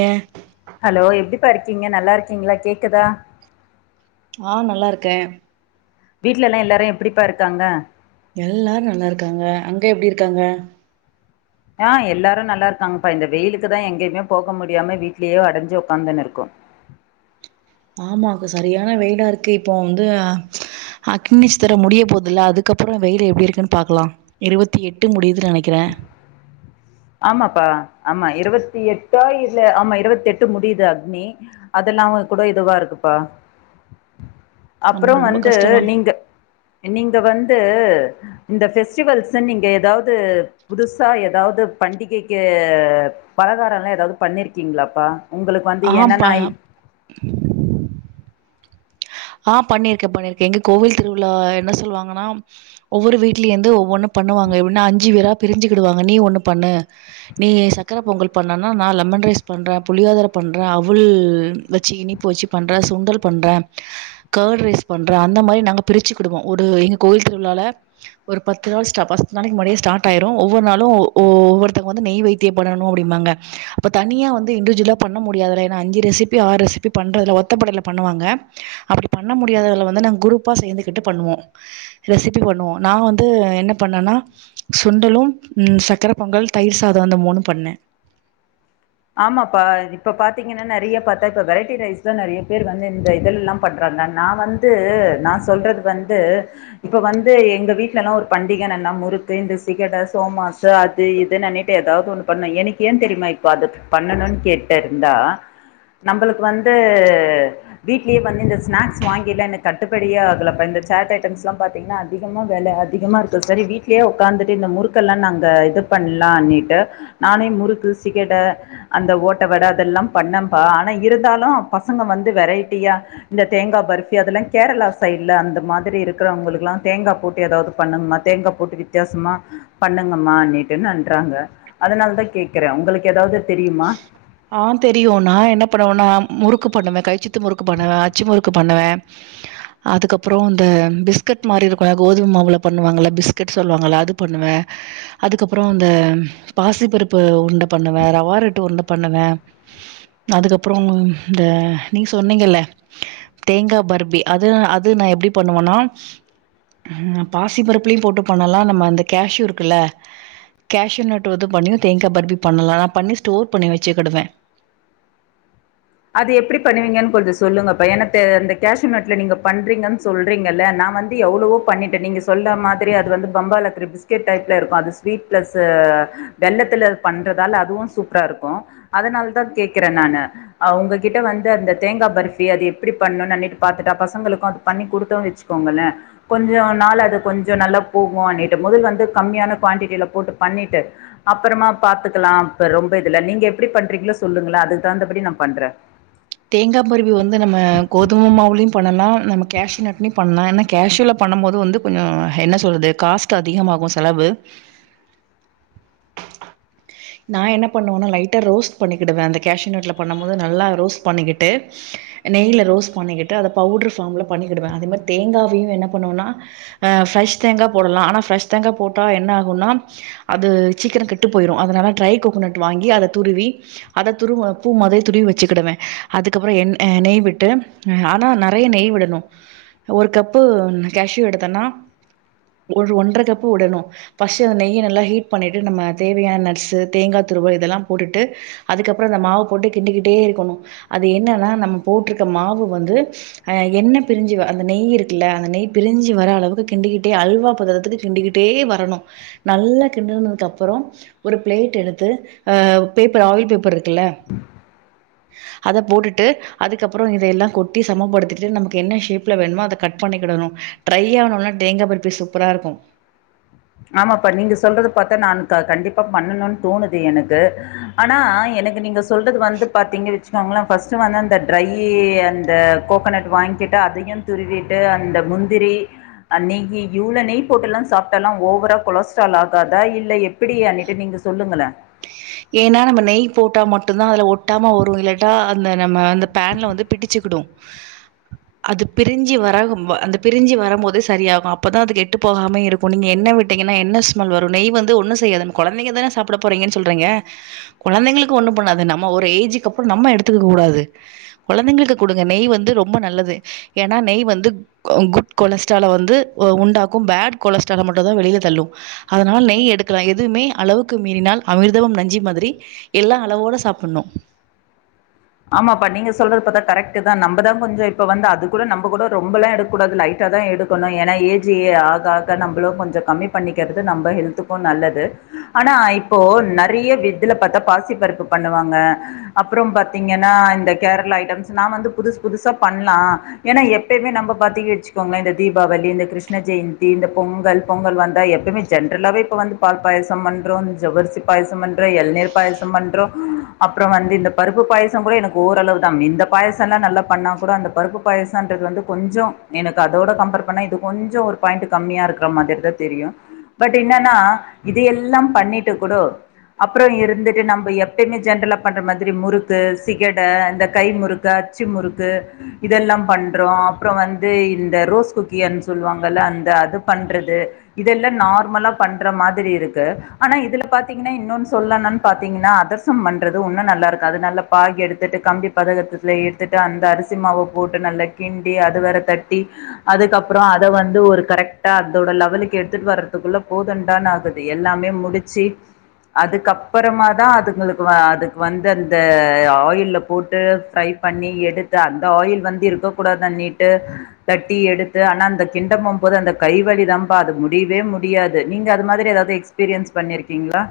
ஏ hello எப்டிப்பா இருக்கீங்க நல்லார்க்கீங்களா கேக்குதா ஆ நல்லா இருக்கே வீட்லல்லா எல்லாரு எப்டிப்பா இருக்காங்க எல்லாரு நல்லாருக்காங்க அங்க எப்டி இருக்காங்க ஆ எல்லாரு நல்லா இருக்காங்கப்பா இந்த வெயிலுக்குதா எங்கயுமே போக முடியாம வீட்லயோ அடைஞ்சு ஒட்காந்துனு இருக்கோ ஆமாக்கா சரியான வெயிலா இருக்கு இப்போ வந்து அக்கனி நட்சத்ர முடிய போதில்ல அதுக்கப்புற வெயில் எப்டி இருக்குன் பாக்கலா இருவத்தி எட்டு முடியுதுன் நெனைக்குறே ஆமாப்பா ஆமா இருவத்தி எட்டா இல்ல ஆமா இருவத்தி எட்டு முடிது அக்னி அதெல்லா கூட இதுவா இருக்குப்பா ஆமா அப்றோ ரொம்ப வந்து கஷ்டமா நீங்க நீங்க வந்து இந்த ஃபெஸ்டிவல்ஸ நீங்க எதாவது புதுசா எதாவது பண்டிகைக்கு பலகாரல்லா எதாவது பண்ணிருக்கீங்களாப்பா உங்களுக்கு வந்து ஆ என்னென்னா பா ஆ பண்ணிருக்கே பண்ணிருக்கே எங்க கோவில் திருவிழா என்ன சொல்லுவாங்கன்னா ஒவ்வொரு வீட்லே இருந்து ஒவ்வொன்னு பண்ணுவாங்க எப்புனா அஞ்சு பேரா பிரிஞ்சிகிடுவாங்க நீ ஒண்ணு பண்ணு நீ சக்கர பொங்கல் பண்ணனா நா லெமன் ரைஸ் பண்றே புளியோதர பண்றே அவுல் வச்சி இனிப்பு வச்சி பண்றே சுண்டல் பண்றே கேட் ரைஸ் பண்றே அந்த மாரி நாங்க பிரிச்சுக்கிடுவோ ஒரு எங்க கோயில் திருவிழால ஒரு பத்து நாள் ஸ்டா பத்து நாளைக்கு முன்னாடியே ஸ்டார்ட் ஆயிரு ஒவ்வொரு நாளு ஒ ஒவ்வொருத்தங்க வந்து நெய் வெய்த் திய பண்ணனு அப்டிம்பாங்க அப்ப தனியா வந்து இண்டிவிஜுவலா பண்ண முடியாதுல்ல ஏனா அஞ்சு ரெசிபி ஆறு ரெசிபி பண்றதுல்ல ஒத்தப்படைல பண்ணுவாங்க அப்டி பண்ண முடியாதால வந்து நாங்க குரூப்பா சேந்து கிட்டு பண்ணுவோ ரெசிபி பண்ணுவோ நா வந்து என்ன பண்ணேனா சுண்டலு ம் சக்கர பொங்கல் தயிர் சாத அந்த மூணு பண்ணே ஆமாப்பா இப்ப பாத்தீங்கனா நெறைய பாத்தா இப்ப வெரைட்டி ரைஸ் தா நெறைய பேர் வந்து இந்த இதெல்லாம் பண்றாங்க நா வந்து நா சொல்றது வந்து இப்ப வந்து எங்க வீட்டலலா ஒரு பண்டிகனா என்ன முறுக்கு இந்த சிகட சோமாசு அது இதுனு அனைத் த்து எதாவ்து ஒன்னு பண்ணு எனக்கு ஏ தெரியுமா இப்ப அத பண்ணனுன் கேட்டுருந்தா நம்பளுக்கு வந்து வீட்லே வந்து இந்த ஸ்நாக்ஸ் வாங்கிலா எனக்கு கட்டுப்படியே ஆகலப்பா இந்த சாட் ஐட்டம்ஸ்லா பாத் தீங்னா அதிகமா வெல அதிகமா இருக்கு செரி வீட்லே ஒக்காந்துட்டு இந்த முறுக்கெல்லா நாங்க இது பண்லானிட்டு நானே முறுக்கு சிகட அந்த ஓட்ட வட அதெல்லா பண்ணம்ப்பா ஆனா இருந்தாலு பசங்க வந்து வெரைட்டியா இந்த தேங்கா பர்ஃபி அதெல்லா கேரளா சைட்ல அந்த மாதிரி இருக்கிறவ்ங்களுக்குலா தேங்கா போட்டு எதாவ்து பண்ணனுமா தேங்கா போட்டு வித்தியாசமா பண்ணுங்கம்மானிட்டு நன்றாங்க அதனால தா கேக்குறே உங்களுக்கு எதாவ்து தெரியுமா ஆ தெரியு நா என்ன பண்ணுவனா முறுக்கு பண்ணுவே கைச்சுத்து முறுக்கு பண்ணுவே அச்சு முறுக்கு பண்ணுவே அதுக்கப்றோ இந்த பிஸ்கட் மாரி இருக்குல கோதும மாவுல பண்ணுவாங்கள பிஸ்கட் சொல்லுவாங்கள அது பண்ணுவே அதுக்கப்றோ இந்த பாசிப்பருப்பு உருண்ட பண்ணுவே ரவா ரட்டு உருண்ட பண்ணுவே அதுக்கப்றோ இந்த நீங்க சொன்னீங்கல்ல தேங்கா பர்பி அது அது நா எப்டி பண்ணுவனா ம் பாசி பருப்புலையு போட்டு பண்ணலா நம்ம அந்த கேஷு இருக்குல்ல கேஷுநட் வந்து பண்ணியு தேங்கா பர்பி பண்ணலா நா பண்ணி ஸ்டோர் பண்ணி வெச்சுக்கிடுவே அது எப்டி பண்ணுவீங்கன் கொஞ்ச சொல்லுங்கப்பா எனத்து அந்த கேஷுநட்ல நீங்க பண்றீங்கன் சொல்றீங்கல்ல நா வந் து எவ்ளவோ பண்ணிட்டே நீங்க சொல்ற மாதிரி அது வந்து பம்பாய்ல இருக்கற பிஸ்கெட் டைப்ல இருக்கு அது ஸ்வீட் பிளஸ்ஸு வெல்லத்துல பண்றதால அதுவு சூப்பரா இருக்கு அதனாலதா கேக்குறே நானு அவ்ங்ககிட்ட வந்து அந்த தேங்கா பர்ஃபி அது எப்டி பண்ணுன் அன்னிட்டு பாத்துட்டா பசங்களுக்கு அது பண்ணி குடுத்தோ வெச்சு க்கோங்கலே கொஞ்சோ நாள் அது கொஞ்ச நல்லா போகு அன்னிட்டு முதல் வந்து கம்மியான குவாண்டிட்டில போட்டு பண்ணிட்டு அப்பறமா பாத்துக்கலா இப்ப ரொம்ப இதுல்ல நீங்க எப்டி பண்றீங்ளோ சொல்லுங்களே அதுக்கு தகுந்த படி நா பண்றே தேங்கா பர்பி வந்து நம்ம கோதும மாவுலயு பண்ணலா நம்ம கேஷு நட்லயு பண்ணலா ஏனா கேஷுல பண்ணும் போது வந்து கொஞ்சோ என்ன சொல்றது காஸ்ட்டு அதிகமாகு செலவு நா என்ன பண்ணுவேனா லைட்டா ரோஸ்ட் பண்ணிக்கிடுவே அந்த கேஷூநட்ல பண்ணும் போது நல்லா ரோஸ்ட் பண்ணிக்கிட்டு நெய்ல ரோஸ்ட் பண்ணிக்கிட்டு அத பவுட்ரு ஃபார்ம்ல பண்ணிக்கிடுவே அதே மாரி தேங்காவையு என்ன பண்ணுவனா அ ஃப்ரைஷ் தேங்கா போடலா ஆனா ஃப்ரெஷ் தேங்கா போட்டா என்ன ஆகுன்னா அது சீக்கர கெட்டு போயிரு அதனால ட்ரை கோகனட் வாங்கி அத துருவி அத துருவ பூ மொதவே துருவி வெச்சுகிடுவே அதுக்கப்பற என் அ நெய் விட்டு ஆனா நெறைய நெய் விடணு ஒரு கப்பு நா கேஷூ எடுத்தன்னா ஒரு ஒன்ற கப்பு விடணு ஃபஸ்ட்டு அந்த நெய்ய நல்லா ஹீட் பண்ணிட்டு நம்ம தேவையான நட்ஸு தேங்கா துருவல் இதெல்லா போட்டுட்டு அதுக்கப்பற அந்த மாவ போட்டு கிண்டிக்கிட்டே இருக்கணு அது என்னனா நம்ம போட்ருக்க மாவு வந்து அ எண்ண பிரிஞ்சு அந்த நெய் இருக்குல்ல அந்த நெய் பிரிஞ்சி வர அளவுக்கு கிண்டிக்கிட்டே அல்வா பதத்துக்கு கிண்டிக்கிட்டே வரணு நல்லா கிண்டுனதுக்கு அப்புறோ ஒரு ப்ளேட் எடுத்து ஆ பேப்பர் ஆயில் பேப்பர் இருக்குல்ல அத‌‌ போட்டுட்டு அதுக்கப்புறோ இதையெல்லா கொட்டி சமப்படுத்திட்டு நமக்கு என்ன ஷேப்ல வேணுமோ அத கட் பண்ணிக்கிடணு ட்ரை ஆனோனா தேங்கா பர்பி சூப்பரா இருக்கு ஆமாப்பா நீங்க சொல்றது பாத்தா நான் கண்டிப்பா பண்ணணுன் தோணுது எனக்கு ஆனா எனக்கு நீங்க சொல்றது வந்து பாத்தீங்கச்சு நாங்களா ஃபஸ்ட்டு வந்து அந்த ட்ரையி அந்த கோகனட் வாங்கி கிட்டு அதையு துருவி க அந்த முந்திரி அ நெய்யி இவ்வளோ நெய் போட்டெல்லா சாப்ட்டால்லா ஓ வரா கொலஸ்ட்ரால் ஆகாதா இல்ல எப்படி அனிட்ட நீங்க சொல்லுங்கள ஏனா நம்ம நெய் போட்டா மட்டுந்தா அதுல ஒட்டாம வரு இல்லட்டா அந்த நம்ம அந்த பேன்ல வந்து பிடிச்சுக்கிடு அது பிரிஞ்சி வர அந்த பிரிஞ்சி வரும்போதுே சரியாகு அப்பதா அது கெட்டு போகாமே இருக் இப்போ நீங்க என்ன விட்டீங்கன்னா என்ன ஸ்மெல் வரு நெய் வந்து ஒன்னு செய்யாது நம்ம கொழந்தைங்க தான சாப்ட போறீங்கன் சொல்றீங்க கொழந்தைங்களுக்கு ஒண்ணு பண்ணாது நம்ம ஒரு ஏஜுக்கு அப்றோ நம்ம எடுத்துக்க கூடாது கொழந்தைங்களுக்கு குடுங்க நெய் வந்து ரொம்ப நல்லது ஏனா நெய் வந்து அ குட் கொலஸ்ட்ரால வந்து உண்டாக்கும் பேட் கொலஸ்ட்ரால மட்டு தா வெளில தள்ளு அதனால நெய் எடுக்கலா எதுவுமே அளவுக்கு மீறினால் அமிர்தமும் நஞ்சி மாதிரி எல்லா அளவோட சாப்பிட்ணு ஆமாப்பா நீங்க சொல்றது பாத்தா கரெக்ட்டு தா நம்மதா கொஞ்சோ இப்ப வந்து அது கூட நம்ம கூட ரொம்பல்லா எடுக்க கூடாது லைட்டா தா எடுக இப்ப நா ஏனா ஏஜி ஆக ஆக நம்மளு கொஞ்சோ கம்மி பண்ணிக்கிறது நம்ம ஹெல்த்துக்கு நல்லது ஆனா இப்போ நெறைய வித்துல பாத்தா பாசி பருப்பு பண்ணுவாங்க அப்புறோ பாத் பாத்தீங்கன்னா இந்த கேரளா ஐட்டம்ஸ் நா வந்து புதுசு புதுசா பண்லா ஏனா எப்பயுமே நம்ம பாத்திக்கு வச்சிக்கோங்களே இந்த தீபாவளி இந்த கிருஷ்ண ஜெயந்தி இந்த பொங்கல் பொங்கல் வந்தா எப்பமே ஜென்ரலாவே இப்ப வந்து பால் பாயசம் பண்றோ ஜவ்வரிசி பாயசம் பண்றோ எளநீர் பாயசம் பண்றோம் அப்புறோ வந்து இந்த பருப்பு பாய தா கூட எனக்கு ஓரளவு தா இந்த பாயசல்லா நல்லா பண்ணா கூட அந்த பருப்பு பாயாசோன்றது வந்து கொஞ்சோ எனக்கு அதோட கம்பர் பண்ணா இது கொஞ்சோ ஒரு பாயீண்ட்டு கம்மியா இருக்குற மாதிரி தா தெரியு பட் என்னன்னா இது எல்லா பண்ணிட்டு கூடோ அப்புறோ இருந்துட்டு நம்ம எப்பயுமே ஜென்ரலா பண்ற மாதிரி முறுக் க்கு சிகட இந்த கை முறுக்கு அச்சு முறுக்கு இதெல்லா பண்ற அப்புறோ வந்து இந்த ரோஸ் குக்கின் சொல்லுவாங்கல்ல அந்த அது பண்றது இதெல்லா நார்மலா பண்ற மாதிரி இருக்கு ஆனா இதுல பாத்தீங்கன்னா இன்னொன்னு சொல்லனனு பாத்தீங்கன்னா அதர்சம் பண்றது ஒன்னு நல்லாருக்காது நல்ல பாகு எடுத்துட்டு கம்பி பதகுகத்தில எடுத்துட்டு அந்த அரிசி மாவ போட்டு நல்லா கிண்டி அது வேற தட்டி அதுக்கப்புறமோ அத வந்து ஒரு கரெக்ட்டா லெவலுக்கு எடுத்துட்டு வர்றதுக்குள்ள போதுண்டான் ஆகுது எல்லாமே முடிச்சி அதுக்கப்புறமா தா அதுங்களுக்கு அதுக்கு வந்து அந்த அ ஆயில்ல போட்டு ஃப்ரை பண்ணி எடுத்து அந்த ஆயில் வந்து இருக்க கூடாதுண்ணிட்டு தட்டி எடுத்து ஆனா அந்த கிண்ட போம் போது அந்த கைவலி தாம்பா அது முடிவே முடியாது நீங்க அது மாதிரி ஏதாவது எக்ஸ் எக்ஸ்பீரியன்ஸ் பண்ணிருக்கீங்ளா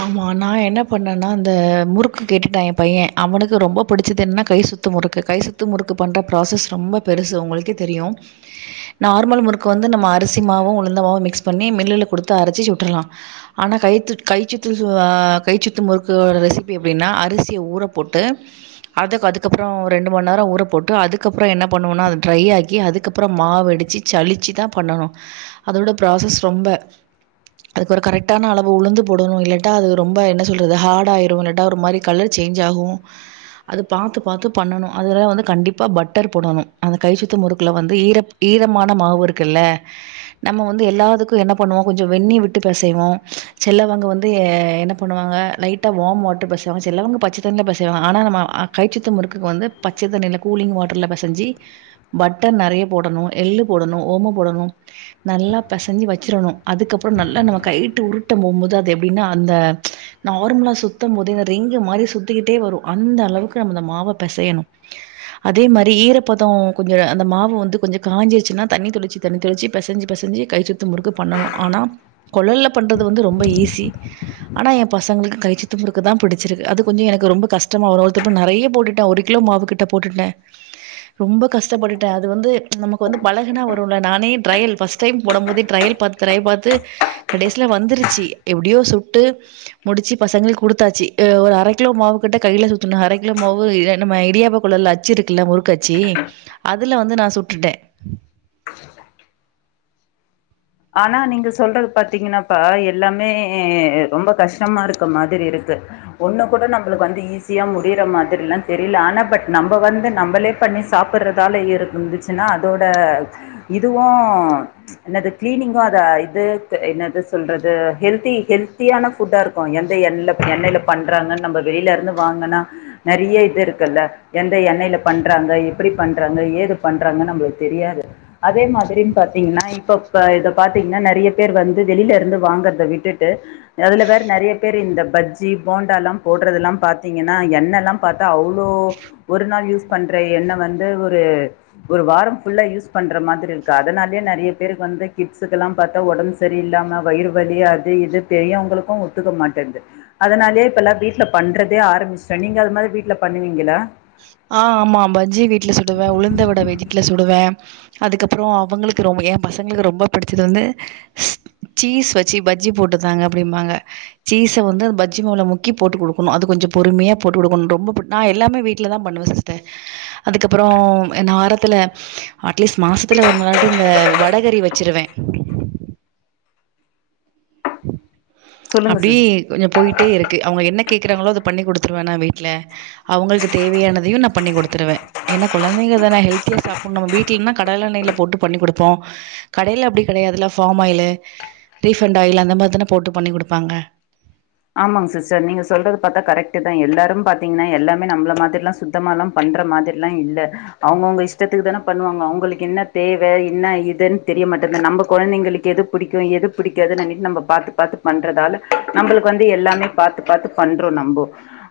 ஆமா நா என்ன பண்ணன்னா இந்த முறுக்கு கேட்டுட்டா எ பைய அவனுக்கு ரொம்ப புடிச்சது என்ன்னா கை சுத் சுத்து முறுக்கு கைசுத்து முறுக்கு பண்ற ப்ராசஸ் ரொம்ப பெருசு உங்களுக்கே தெரியு நார்மல் முறுக்கு வந்து நம்ம அரிசமாவு உளுந்தமாவு மிக்ஸ் பண்ணி மில்லுல குடுத்து அரச்சி சுட்டுர்லா ஆனா கைத்துட் கை சுத்து சு கை சுத்து முறுக்கோட ரெசிபி எப்டின்னா அரிசிய ஊற போட்டு அத அதுக்கப்றோ ரெண்டு மண் நேரோ ஊற போட்டு அதுக்கப்பறோ என்ன பன்னுவோனா அத ட்ரை ஆக்கி அதுக்கப்றோ மாவடிச்சு சளிச்சு தா பன்னனு அதோட ப்ராசஸ் ரொம்ப அதுக்கொரு கரெக்டான அளவு உளுந்து போடுனு இல்லட்டா அது ரொம்ப என்ன சொல்றது ஹார்டா ஆயிரு இல்லட்டா ஒரு மாரி கலர் சேஞ்சாகு அது பாத்து பாத்து பண்ணனூ அதல்லா வந்து கண்டிப்பா பட்டர் போடனு அந்த கை சுத்து முறுக்குல வந்து ஈரப் ஈரமான மாவு இருக்குல்ல நம்ம வந்து எல்லா இதுக்கு என்ன பண்ணுவோ கொஞ்ச வெந்நி விட்டு பெசைவோ சிலவங்க வந்து என்ன பண்ணுவாங்க லைட்டா வார்ம் வாட்டர் பெசைவாங்க சிலவங்க பச்சதண்ணில பெசைவாங்க ஆனா நம்ம கைச்சுத்த முறுக்கு வந்து பச்ச தண்ணில கூலிங் வாட்டர்ல பெசஞ்சி பட்டர் நெறைய போடனு எள்ளு போடனு ஓம போடனு நல்லா பெசஞ்சி வச்சிடனு அதுக்கப்றோ நல்லா நம்ம கைட்டு உரு ட்ட மும்பொது அது எப்டினா அந்த நார்மலா சுத்தபோதே இந்த ரிங்க மாரி சுத்திக்கிட்டே வரு அந்த அளவுக்கு நம்ம மாவ பெசையனு அதே மாரி ஈரப்பத கொஞ்ச அந்த மாவு வந்து கொஞ்ச காஞ்சிருச்சுன்னா தண்ணி தொளிச்சு தண்ணி தெளிச்சி பெசஞ்சி பெசஞ்சி கை சுத்து முறுக்கு பண்ணனு ஆனா கொழல்ல பன்றது வந்து ரொம்ப ஈஸி ஆனா ஏ பசங்களுக்கு கைச்சுத்து முறுக்கு தா பிடிச்சிருக்கு அது கொஞ்ச எனக்கு ரொம்ப கஷ்டமாவுரு ஒருதுப்பு நெறைய போட்டுட்ட ஒரு கி லோ மாவு கிட்ட போட்டுட்ட ரொம்ப கஷ்டப்பட்டுட்டே அது வந்து நமக்கு வந்து பழகுனா வருன்ல நானே ட்ரையல் ஃபஸ்ட் டைம் போடபோதே ட்ரையல் பாத்து ட்ரையல் பாத்து கடைசில வந்துருச்சு எப்டியோ சுட்டு முடிச்சி பசங்களுக்கு குடுத்தாச்சு ஒரு அர கிலோ மாவு கிட்ட கையில சுத்துன அர கிலோ மாவு நம்ம இடியாப்ப கொழல்ல அ ச்சி இருக்குல்ல முறுக்கட்சி அதுல வந்து நா சுட்டுட்டே [inaudible] ஆனா நீங்க சொல்றது பாத்தீங்கன்னாப்பா எல்லாமே ரொம்ப கஷ்டமா இருக்க மாதிரி இருக்கு ஒன்ன கூட நம்பளுக்கு வந்து ஈஸியா முடியிற மாதிரில்லா தெரில ஆனா பட் நம்ப வந்து நம்பளே பன்னி சாப்புடுறதால இருந் இருந்துச்சுன்னா அதோட இதுவு என்னது கிளீனிங்கு அத இது என்னது சொல்றது ஹெல்தி ஹெல்த்தியான ஃபுட்டா இரு க்கு எந்த எண்ண எண்ணெல பண்றாங்கன்னு நம்ப வெளில இருந்து வாங்குனா நெறைய இது இருக்குல்ல எந்த எண்ணெல பண்றாங்க எப்டி பண்றாங்க ஏது பண்றாங்கன்னு நம்பளுக்கு தெரியாது அதே மாதிரினு பாத்தீங்ன்னா இப்ப இப்ப இத பாத்தீங்ன்னா நெறைய பேர் வந்து வெளில இருந்து வாங்குறத விட்டுட்டு அதுல வேற நெறைய பேரு இந்த பஜ்ஜி போண்டால்லா போடுறதுல்லா பாத்தீங்ன்னா எண்ணெல்லா பாத்தா அவ்ளோ ஒரு நாள் யூஸ் பண்ற எண்ணெ வந்து ஒரு ஒரு வாரம் ஃபுல்லா யூஸ் பண்ற மாதிரி இருக்கு அதனாலே நெறைய பேருக் கு வந்து கிட்ஸுக்குலா பாத்தா ஒடம்பு சரி இல்லாம வயிறு வலி அது இது பெரியவங்களுக்கு ஒத்துக்க மாட்டேது அதனாலயே இப்ப எல்லா வீட்ல பண்றதே ஆரம்பிச்ட்டே நீங்க அது மாதிரி வீட்ல பண்ணுவீங்களா ஆ ஆமா பஜ்ஜி வீட்ல சுடுவே உளுந்த வட வீட்ல சுடுவே அதுக்கப்பறோ அவுங்களுக்கு ரொம்ப ஏ பசங்களுக்கு ரொம்ப பிடிச்சது வந்து சீஸ் வச்சு பஜ்ஜி போட்டுதாங்க அப்டிம்பாங்க சீஸ்ஸ வந்து பஜ்ஜி மாவுல முக்கி போட்டு குடுக்கனு அது கொஞ்ச பொறுமையா போட்டு குடுக்கனு ரொம்ப போட் நா எல்லாமே வீட் லதா பண்ணுவ சிஸ்டர் அதுக்கப்பறோ எ நாரத்துல அட்லீஸ்ட் மாசத்துல ஒரு நாளாட்டு இந்த வடகறி வச்சிருவே சொல்லுங்க அப்டி சிஸ் கொஞ்ச போயிட்டே இருக்கு அவுங்க என்ன கேக்குறாங்ளோ அத பண்ணி குடுத்துருவனா வீட்ல அவுங்களுக்கு தேவையானதையு நா பண்ணி் குடுத்துருவே ஏன்னா கொழந்தைங்க தானே ஹெல்தியா சாப்ட்ணு நம்ம வீட்லனா கடலெண்ணெல போட்டு பண்ணி குடுப்போ கடைல அப்டி கெடையாதுல பார்ம் ஆயிலு ரீபண்ட் ஆயில் அந்த மாரி தான போட்டு பண்ணி குடுப்பாங்க ஆமாங்க சிஸ்டர் நீங்க சொல்றது பாத்தா கரெக்ட் தா எல்லாரும் பாத்தீங்கன்னா எல்லாமே நம்மள மாதிரில்லாம் சுத் சுத்தமால்லா பண்ற மாதிரில்லா இல்ல அவங்கவுங்க இஷ்டத்துக்கு தான பண்ணுவாங்க அவங்களுக்கு என்ன தேவை என்ன இதுன்னு தெரியமாட்டேங்குது நம்ம கொழந்தைங்களுக்கு எது எது பிடிக்கு எது பிடிக்காது நம்ம பாத்து பாத்து பண்றதால நம்மளுக்கு இப்ப வந்து எல்லாமே பாத்து பாத்து பண்றோ நம்மோ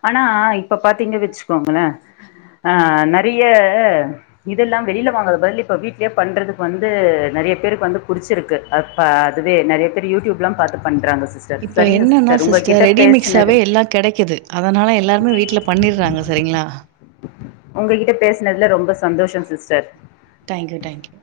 ஆனா இப்ப பாத்தீங்க வச்சுக்கோங்களே ஆ நெறைய இதெல்லா வெளியில வாங்கறது பதில் இப்ப வீட்லயே பண்றதுக்கு வந்து நிறைய பேருக்கு வந்து புடிச்சிருக்கு அப்போ அதுவே நிறைய பேர் யூடியூப்லா பாத்து பண்றாங்க சிஸ்டர் சரிங்க சிஸ் ஆனா சிஸ்டர் ரெடிமிக்ஸாவே எல்லா கெடைக்குது அதனால எல்லாருமே வீட்ல பண்ணிறாங்க சரிங்களா உங்ககிட்ட பேசுனதுல ரொம்ப சந்தோஷோ சிஸ்டர் டேங்க்யூ டே ங்க்யூ